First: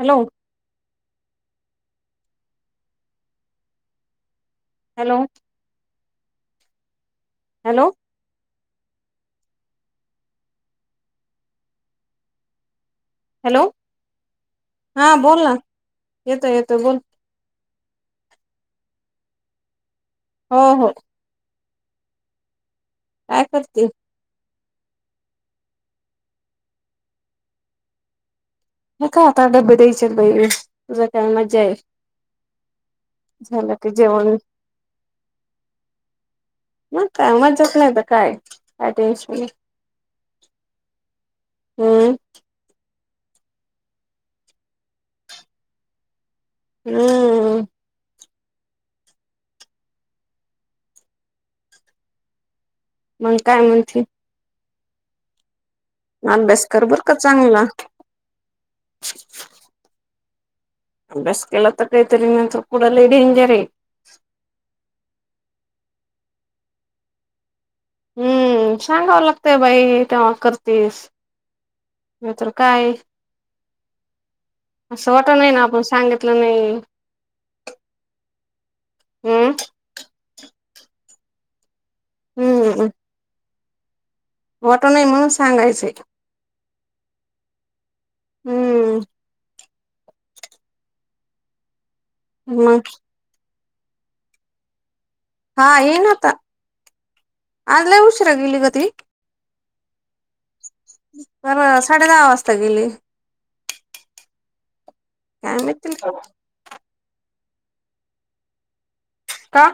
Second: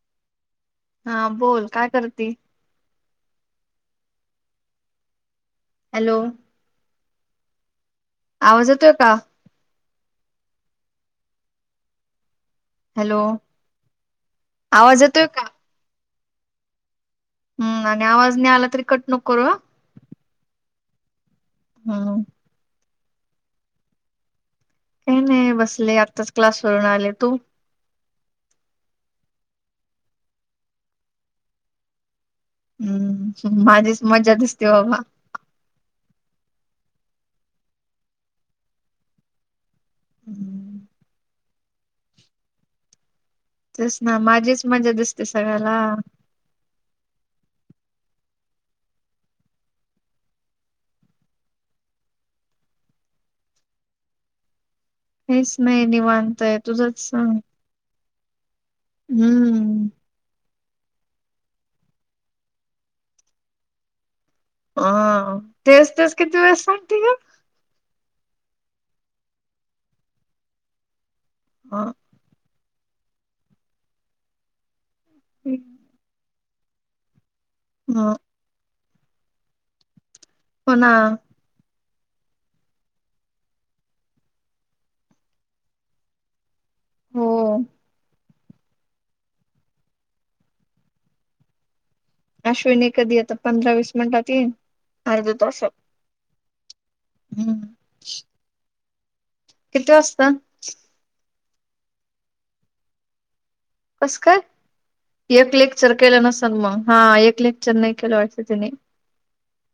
Hello. हा. बोल काय करती? हॅलो. हॅलो. हॅलो. आवाज येतोय का? हॅलो. आवाज हां येतोय का? बोल ना. येतोय येतोय बोल. हम्. आणि आवाज नाही आला तरी कट नको करू हां. हो हो. हा. काय करते? काही नाही बसले. आत्ताच क्लासवरून आले. तू? हे काय आता डब्बे द्यायचेत बाई. तुझ काय मज्जाए. हम्म. माझीच मजा जेवण दिसते बाबा. मग काए? मज्जाच नाही तर कायए? काय टेन्शन नाही. हम्म. हम्म. तेच ना. माझीच मजा दिसते सगळ्याला. हम्. मग काय म्हणती? काहीच नाही निवांत आहे. अभ्यास कर तुझंच बर का सांग? चांगला हम्म. अभ्यास केलात काय तरी मिळत पुढे लय डेंजर आहे. ह तेच तेच किती वेळेस सांगतोय ग... हम्म सांगावं लागतंय बाई तेव्हा करतेस... हा... म तर काय.. असं वाटू नये ना आपण सांगित... नाही... हा... हम्म.... हो ना.... हम्म.... फोटो नाही म्हणून सांगायचे.... हो.... हम्म.... अश्विनी मग कधी येता पंधरा वीस मिनिटात येईन अजून... हा येईन आता हम्म आज लई उशिरा गेली गं ती..... किती वाजता... बरं साडे दहा वाजता गेली.... कस काय एक काय माहित लेक्चर तिला केलं नसल मग हा एक लेक्चर नाही केलं वाटत तिने.... का?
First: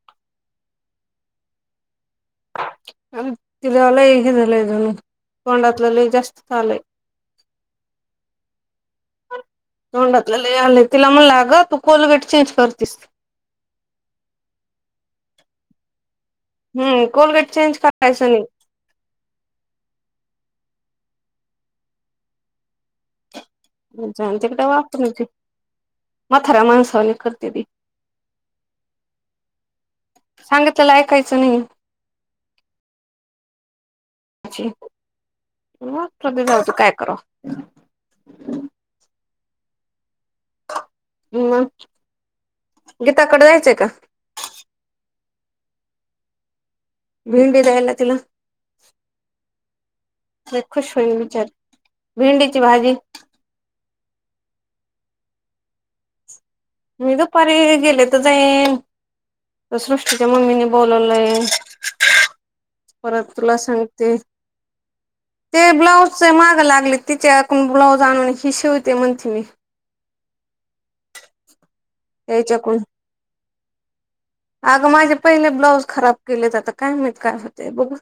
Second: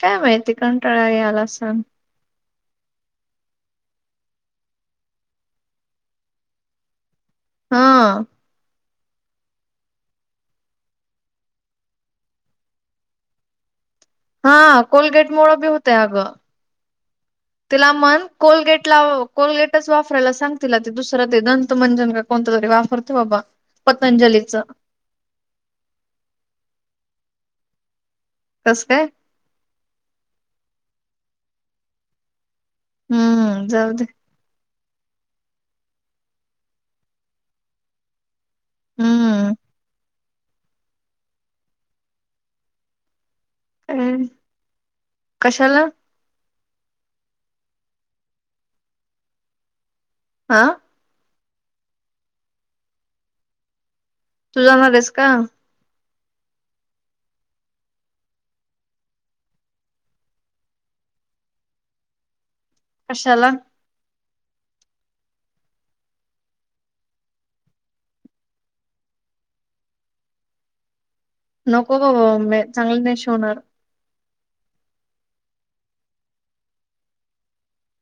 काय माहिती कंटाळा ही आला असल.. अ तिला लई हे झालंय जणु तोंडातलं लई जास्त झालंय... हा... तोंडातल लय आलय तिला म्हणल आग तू कोलगेट चेंज करतेस.... हा कोलगेट मुळं बी होतय अग हम्म कोलगेट चेंज तिला म्हण करायचं कोलगेट लावं... कोलगेटचं वापरायला सांग तीला ते दुसरं ते दंत मंजन का कोणत तरी वापरतो बाबा.... हम्म पतंजलीच आमच्याकडे ते ती म्हताऱ्या माणसावाने करते ती... कसं काय? सांगितलेलं ऐकायचं नाही.. हम्म जाऊ दे.... काय करावं... हम्म... मग गीताकडं जायचंय... का कशाला? भिंडी द्यायला ना तिला हा खुश... हम विचार भेंडीची भाजी... तू जाणार आहेस का? मी दुपारी गेले तर जाईन सृष्टीच्या मम्मीने बोलवलंय... परत कशाला तुला सांगते.... ते ब्लाऊजचे मागं लागले तिच्या कोण ब्लाऊज आणून ही शिवते म्हणते मी.... नको गं म मम्मे त्याच्याकडून चांगल नाही शिवणार ती.... अगं माझे पहिले ब्लाऊज खराब केलेत आता काय माहित काय होत बघु...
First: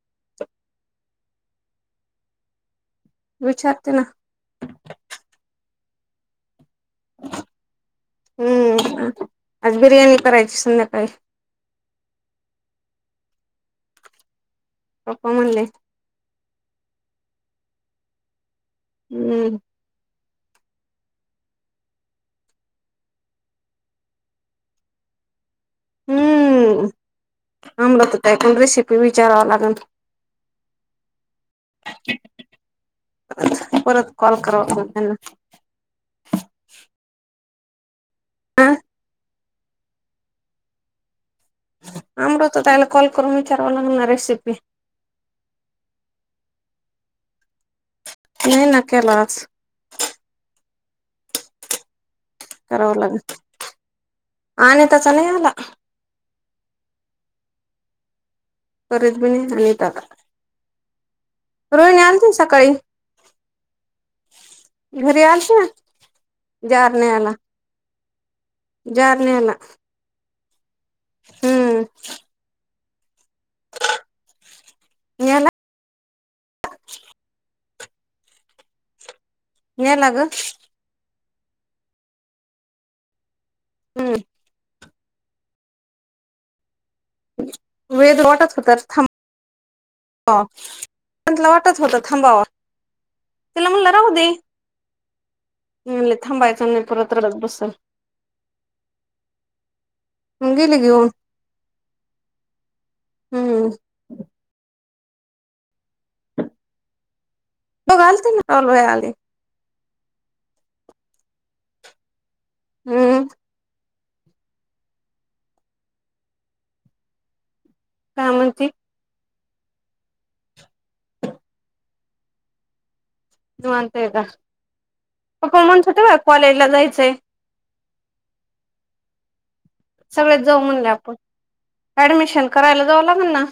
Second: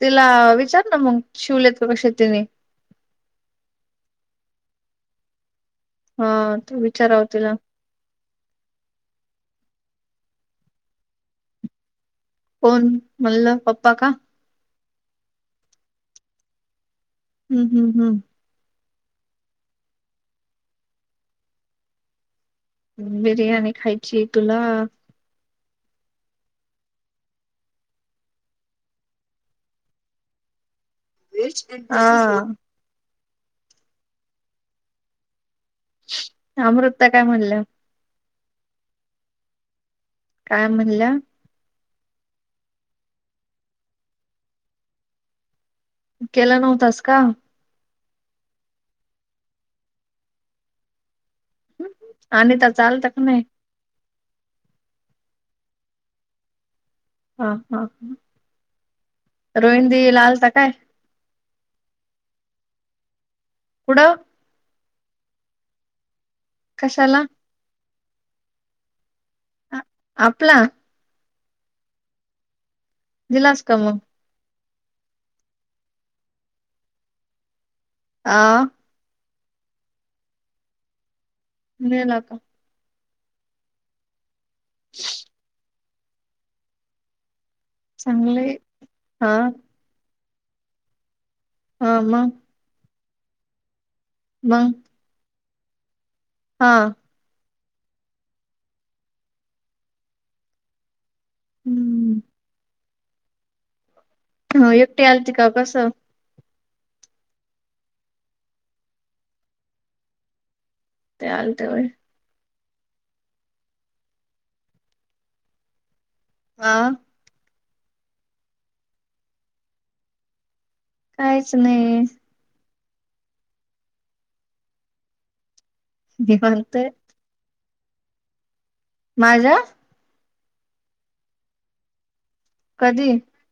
तिला विचार ना मग शिवलेत का कसे तिने.... विचारते ना... हा ती विचाराव तिला... हम्म आज बिर्याणी करायची संध्याकाळी.... कोण म्हणलं पप्पा का? पप्पा म्हणले... हम्म हम्म हम्म... हम्म... बिर्याणी खायची तुला... हम्म आमला त कायं पण रेसिपी विचारावं लागनं आ परत कॉल करावा लागेन ना अमृतं ताई काय म्हणल्या हा काय म्हणल्या अमृता ताईंला कॉल करून विचारव लागना रेसिपी केला नव्हतास का नाही ना केला आज [unintelligible] त्याचा करावं आलता का नाही लागनं आणि त्याचा नाही आला का हा हा ह करीत बी नाही रोहिणी अनिताचा दि ला आलता काय रोहिणी आलती ना सकाळी कुडं घरी आलते जार कशाला न्यायला जार न्यायला आपला हम्म दिला असता मंग गेला आ गेला ग नेला का हम् [unintelligible] [inaudible] हं म्हटलं चांगले हा वाटतच होत हा मग थांबावा तिला म्हणलं राहू दे मग हिले हा थांबायचं नाही परतं रडत बसल मग गेले घेऊन [unintelligible] हम्म ह एकटी आलती का कसं [inaudible] ते आलते होय हम्म आ काय म्हणती काहीच नाही जामतंय का सकाळी म्हणतं होती बाई आज कॉलेज ला निवांत आहे जायचंय माझ्या सगळेचं जाऊ म्हणले आपण ऍडमिशन करायला जावा कधी लागलं ना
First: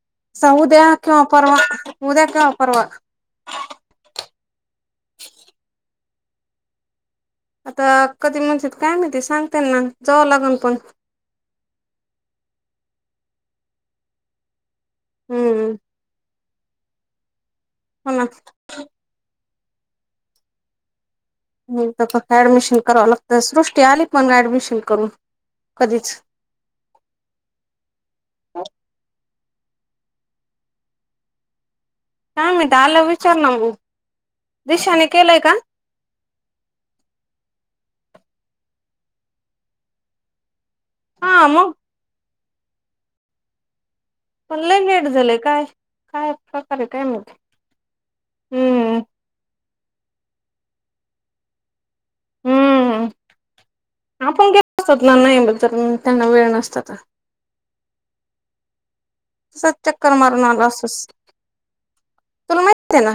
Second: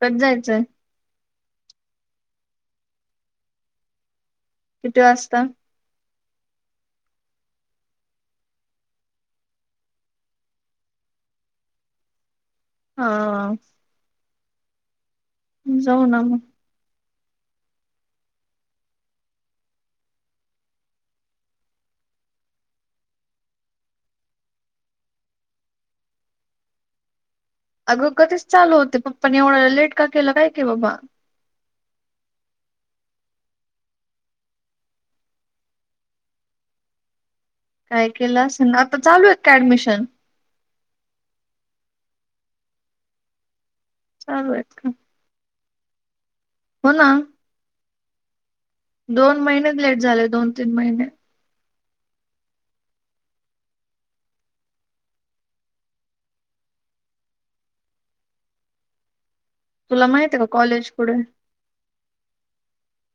कधी जायचंय उद्या किं वा परवा उद्या किंवा परवा किती वाजता आता कधी निघतील काय माहिती सांगतीलना जाव लागन पण हा हम्म जाऊ ना मग हो ना तर फक्त ऍडमिशन करावं लागत सृष्टी आली पण ऍडमिशन करून कधीच अगं कधीच चालू होते पप्पानी एवढं लेट का केलं काय की बाबा काय माहित आल्यावर विचार ना तू दिशांनी केलय का काय केलं असणं आता चालूय काय ऍडमिशन. हा मग. चालू पण आहेत लई का लेट झालंय काय काय प्रकार हो काय ना माहिती. हम्म दोन महिनेच लेट झाले दोन तीन महिने. हो आपण गेलो असत ना त्यांना वेळ नसत्यात. सात तुला चक्कर माहिती मारून आहे का आला कॉलेज असस. पुढे तुला माहीती आहे ना.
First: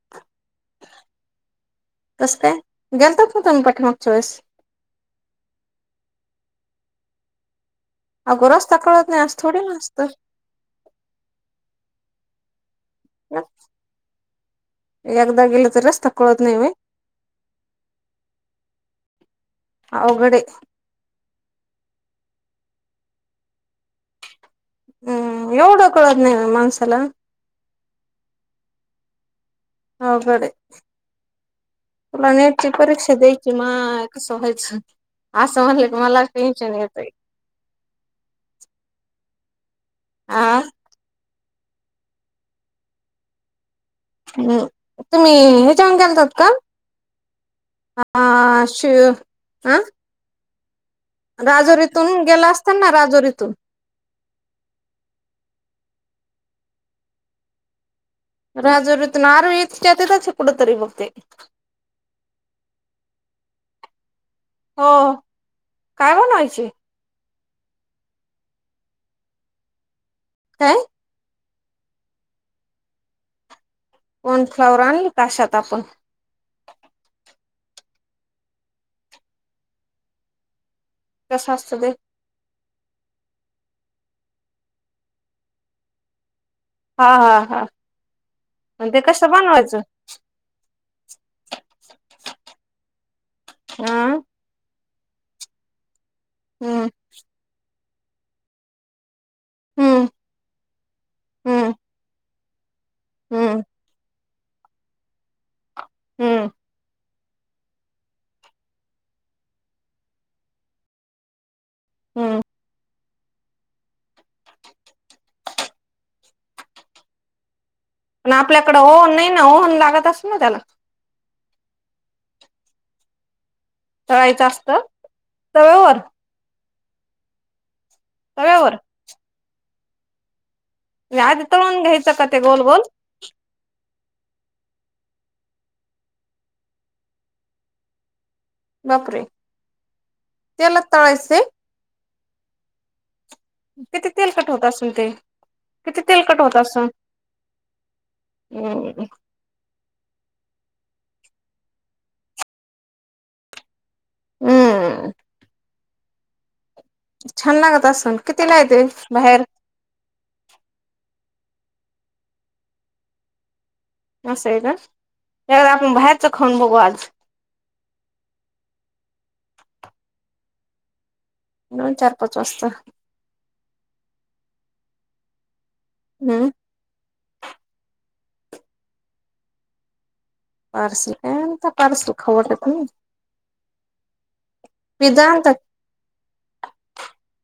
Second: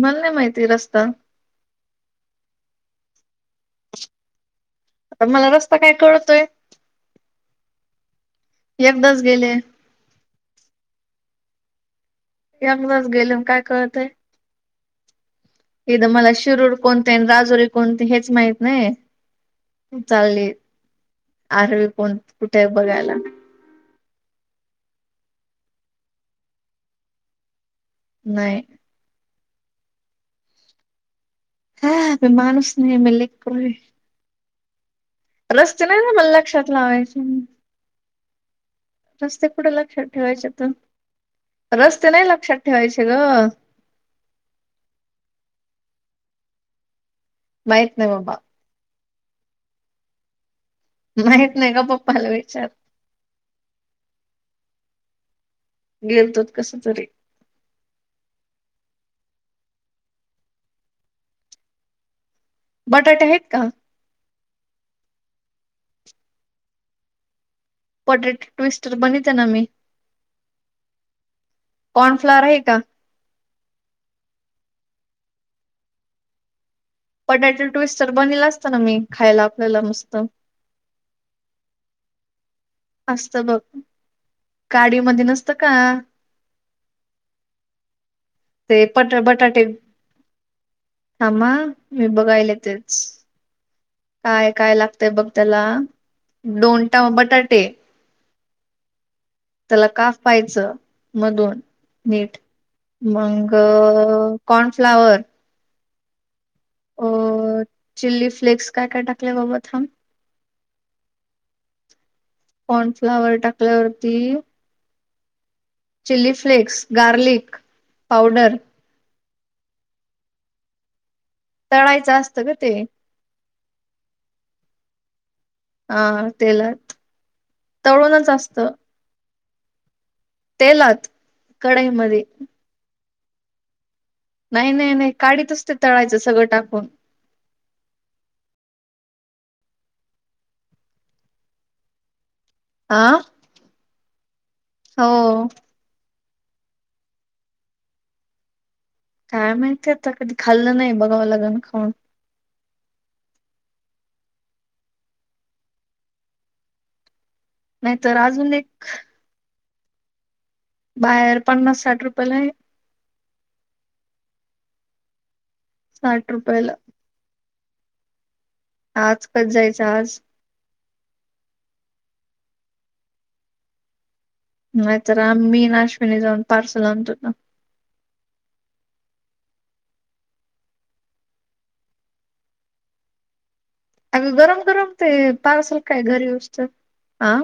मला नाही माहिती रस्ता. तस काय गेलतात ना तुम्ही पाठिमागच वेळेस. मला रस्ता काय कळतोय. अगं कळत एकदाच नाही गेले थोडी ना असतं. यंगच गेले काय कळतय एकदा गेलं तर एकद रस्ता मला कळत नाही व्हय शिरूड. कोणते राजोरी कोणते हेच माहित नाही अवघड आहे चालली. आरवी कोण कुठे बघायला. हम्म येवडाकळत नाहीे माणसाला. नाही. अवघड हाय हा मी तुला नेटची माणूस नाही परीक्षा मी द्यायची लेकरू आहे. मग, कसं व्हायचं असं म्हणलं रस्ते की नाही ना मला लक्षात टेनशन येतय. लावायचे. रस्ते कुठे लक्षात ठेवायचे आ तर रस्ते नाही लक्षात ठेवायचे ग. हम् तुम्ही हे जेवण केलतहात का. माहित नाही हा बाबा आ शिळ आ. माहित नाही का राजोरीतून पप्पाला गेला विचार असता ना राजोरीतून. गेलतो कस तरी. राजुरी इथून आरोळी इथ त्यातच हाय कुठेतरी बघ ते. बटाटे आहेत का. हो काय म्हणायचे. पटेट ट्विस्टर बनिते ना मी. काय. कॉर्न फ्लॉवरर आहे का. कॉर्नफ्लावर आणली काशात आपण, पटॅटो ट्विस्ट तरर बनला असत ना मी खायला आपल्याला मस्त. कश असत ते. असत बघ गाडी मध्ये नसत का. हा हा हा ते कसं बनवायचं. थांब मी बघायला तेच. हा आ. काय काय लागतंय बघ त्याला दोन हम्म टा बटाटे. त्याला हम्म काफयच मधून हम्म नीट मग. हम्म कॉर्नफ्लावर. हम्म. अ चिली फ्लेक्स काय काय टाकल्या बाबत थांम. हम्म. कॉर्नफ्लावर टाकल्यावरती. Chilli flakes garlic. पण पावडर आपल्याकडं ओहन नाही ना ओहन लागत अस ना त्याला. तळाायचं असतं ग ते. कळायचं असतं. तव्यावर हा तेलात तळूणच असत. तव्यावर तेलात आधी तळून घ्यायचं कढाईमध्ये का ते गोल गोल. नाही नाही नाही काढत असते तळायचं सगळं टाकून. बापरे त्याला तळायचे. आह किती तेल कट होत असेल ते, किती तेल कट होत असम्. काय माहितीय आता कधी खाल्लं नाही बघावं लागे ना खाऊन. हम् छान लागत असून नाहीतर किती अजून नाही ते एक बाहेर बाहेर पन्नास साठ रुपयाला आहे. अस स का आपण भायच साठ खान रुपयाला बघू आज, आज कस जायचं आज दोन चार पाच वाजता. नाही तर आम मी नाश्नी जाऊन हम्म पार्ल आणतो ना. पार्स एता पार्स खवर त अगं गरम गरम ते पिझ्झा आणतात पार्सल काय घरी गष्टत ह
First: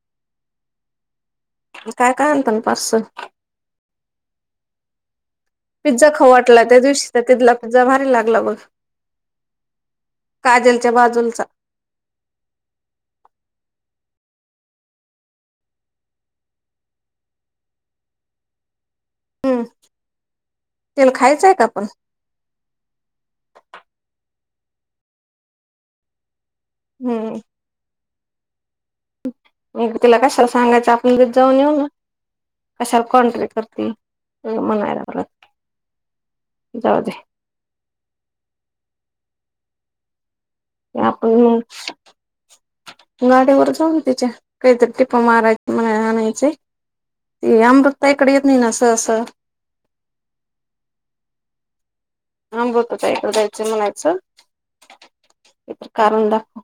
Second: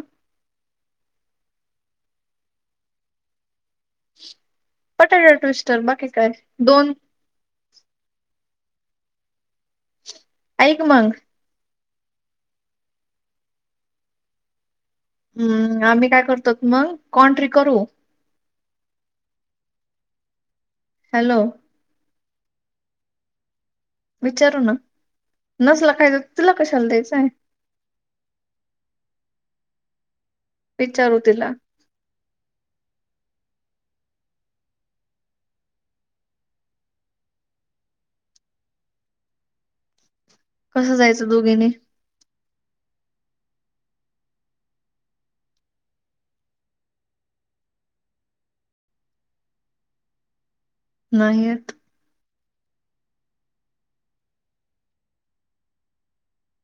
काय काय अंत ना पाच पटाट टूस्. पिझ्झा खांटला त्या दिवशी. तर तिथला पिझ्झा भारी लागला बघ ऐक काजलच्या मग बाजूचा ष हम्म आम्ही काय करतो मग कोण तरी करू ह् तेल हॅलो खायचंय का आपण, विचारू न नसला काायच तुला कशाला द्यायचंय. हम्म म तिला कशाला सांगायचं आपण विचारू तेेत तिला जाऊन येऊ ना. कशाला कॉन्टरी करतील म्हणायला. जाऊतदे कसं या जायचं आपण. दोघीनी गाडीवर जाऊन तिच्या काहीतरी टिप माराय म आणायचे. आम बघता इकडे येत नाही नासं असं. नाहीत. हां बतोक जायचं म्हणायचं इतर कारण दाखव.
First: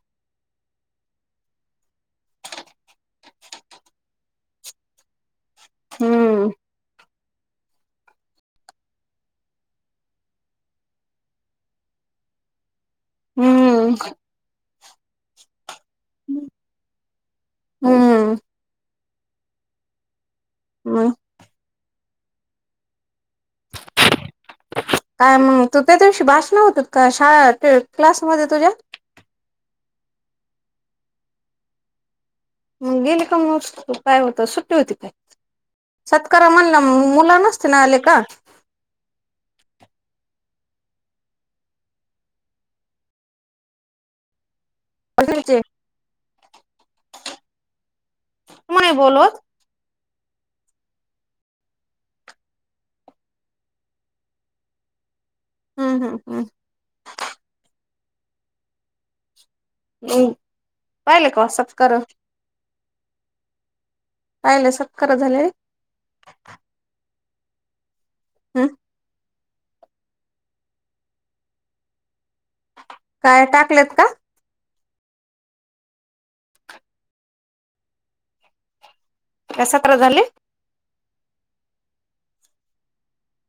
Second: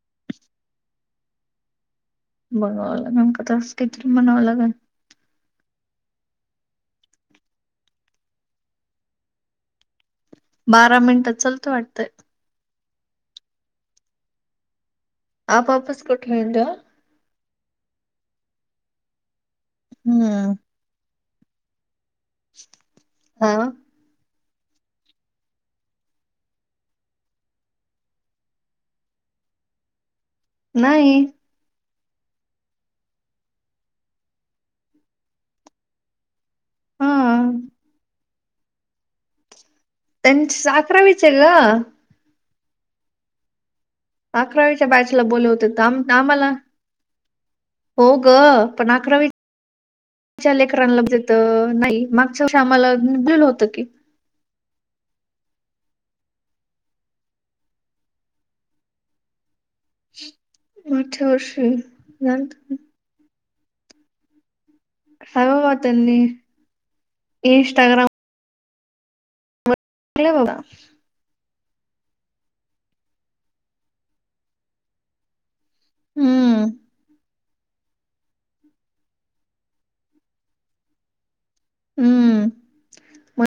बनवावं लागेल न का तस कितीरी बनवं लागेल. हम्म. बारा मिनिटं लत वाटतंय. हम्म आप वापस कोठेही जा, हम्म, हम्म. हम् हा. काय मग तू त्याच्या दिवशी भाषण होत का शाळा क्लासमध्येध्ये तुझ्या, नाही मग गेली का मग काय होत सुट्टी होती काय. सत्कार म्हणला मुला हा नसते ना आले का. त्यां अकरावीच आहेल का अकरावीच्या बायचला बोल घरचे होते तर आम आम्हाला, हो ग पण नाही अकरावी बोलवत च्या लेकरांलाेत नाही मागच्या आम्हाला निपलेलं होतं की, हम्म हम हम् हम मागच्या पाहिले का वर्षी वासप कर. कायला स, हर्व बातनी इनस्टाग्राम, हम उठले बघा काय टाकलेत का. हम्म काय सतरा झाले. हम्म म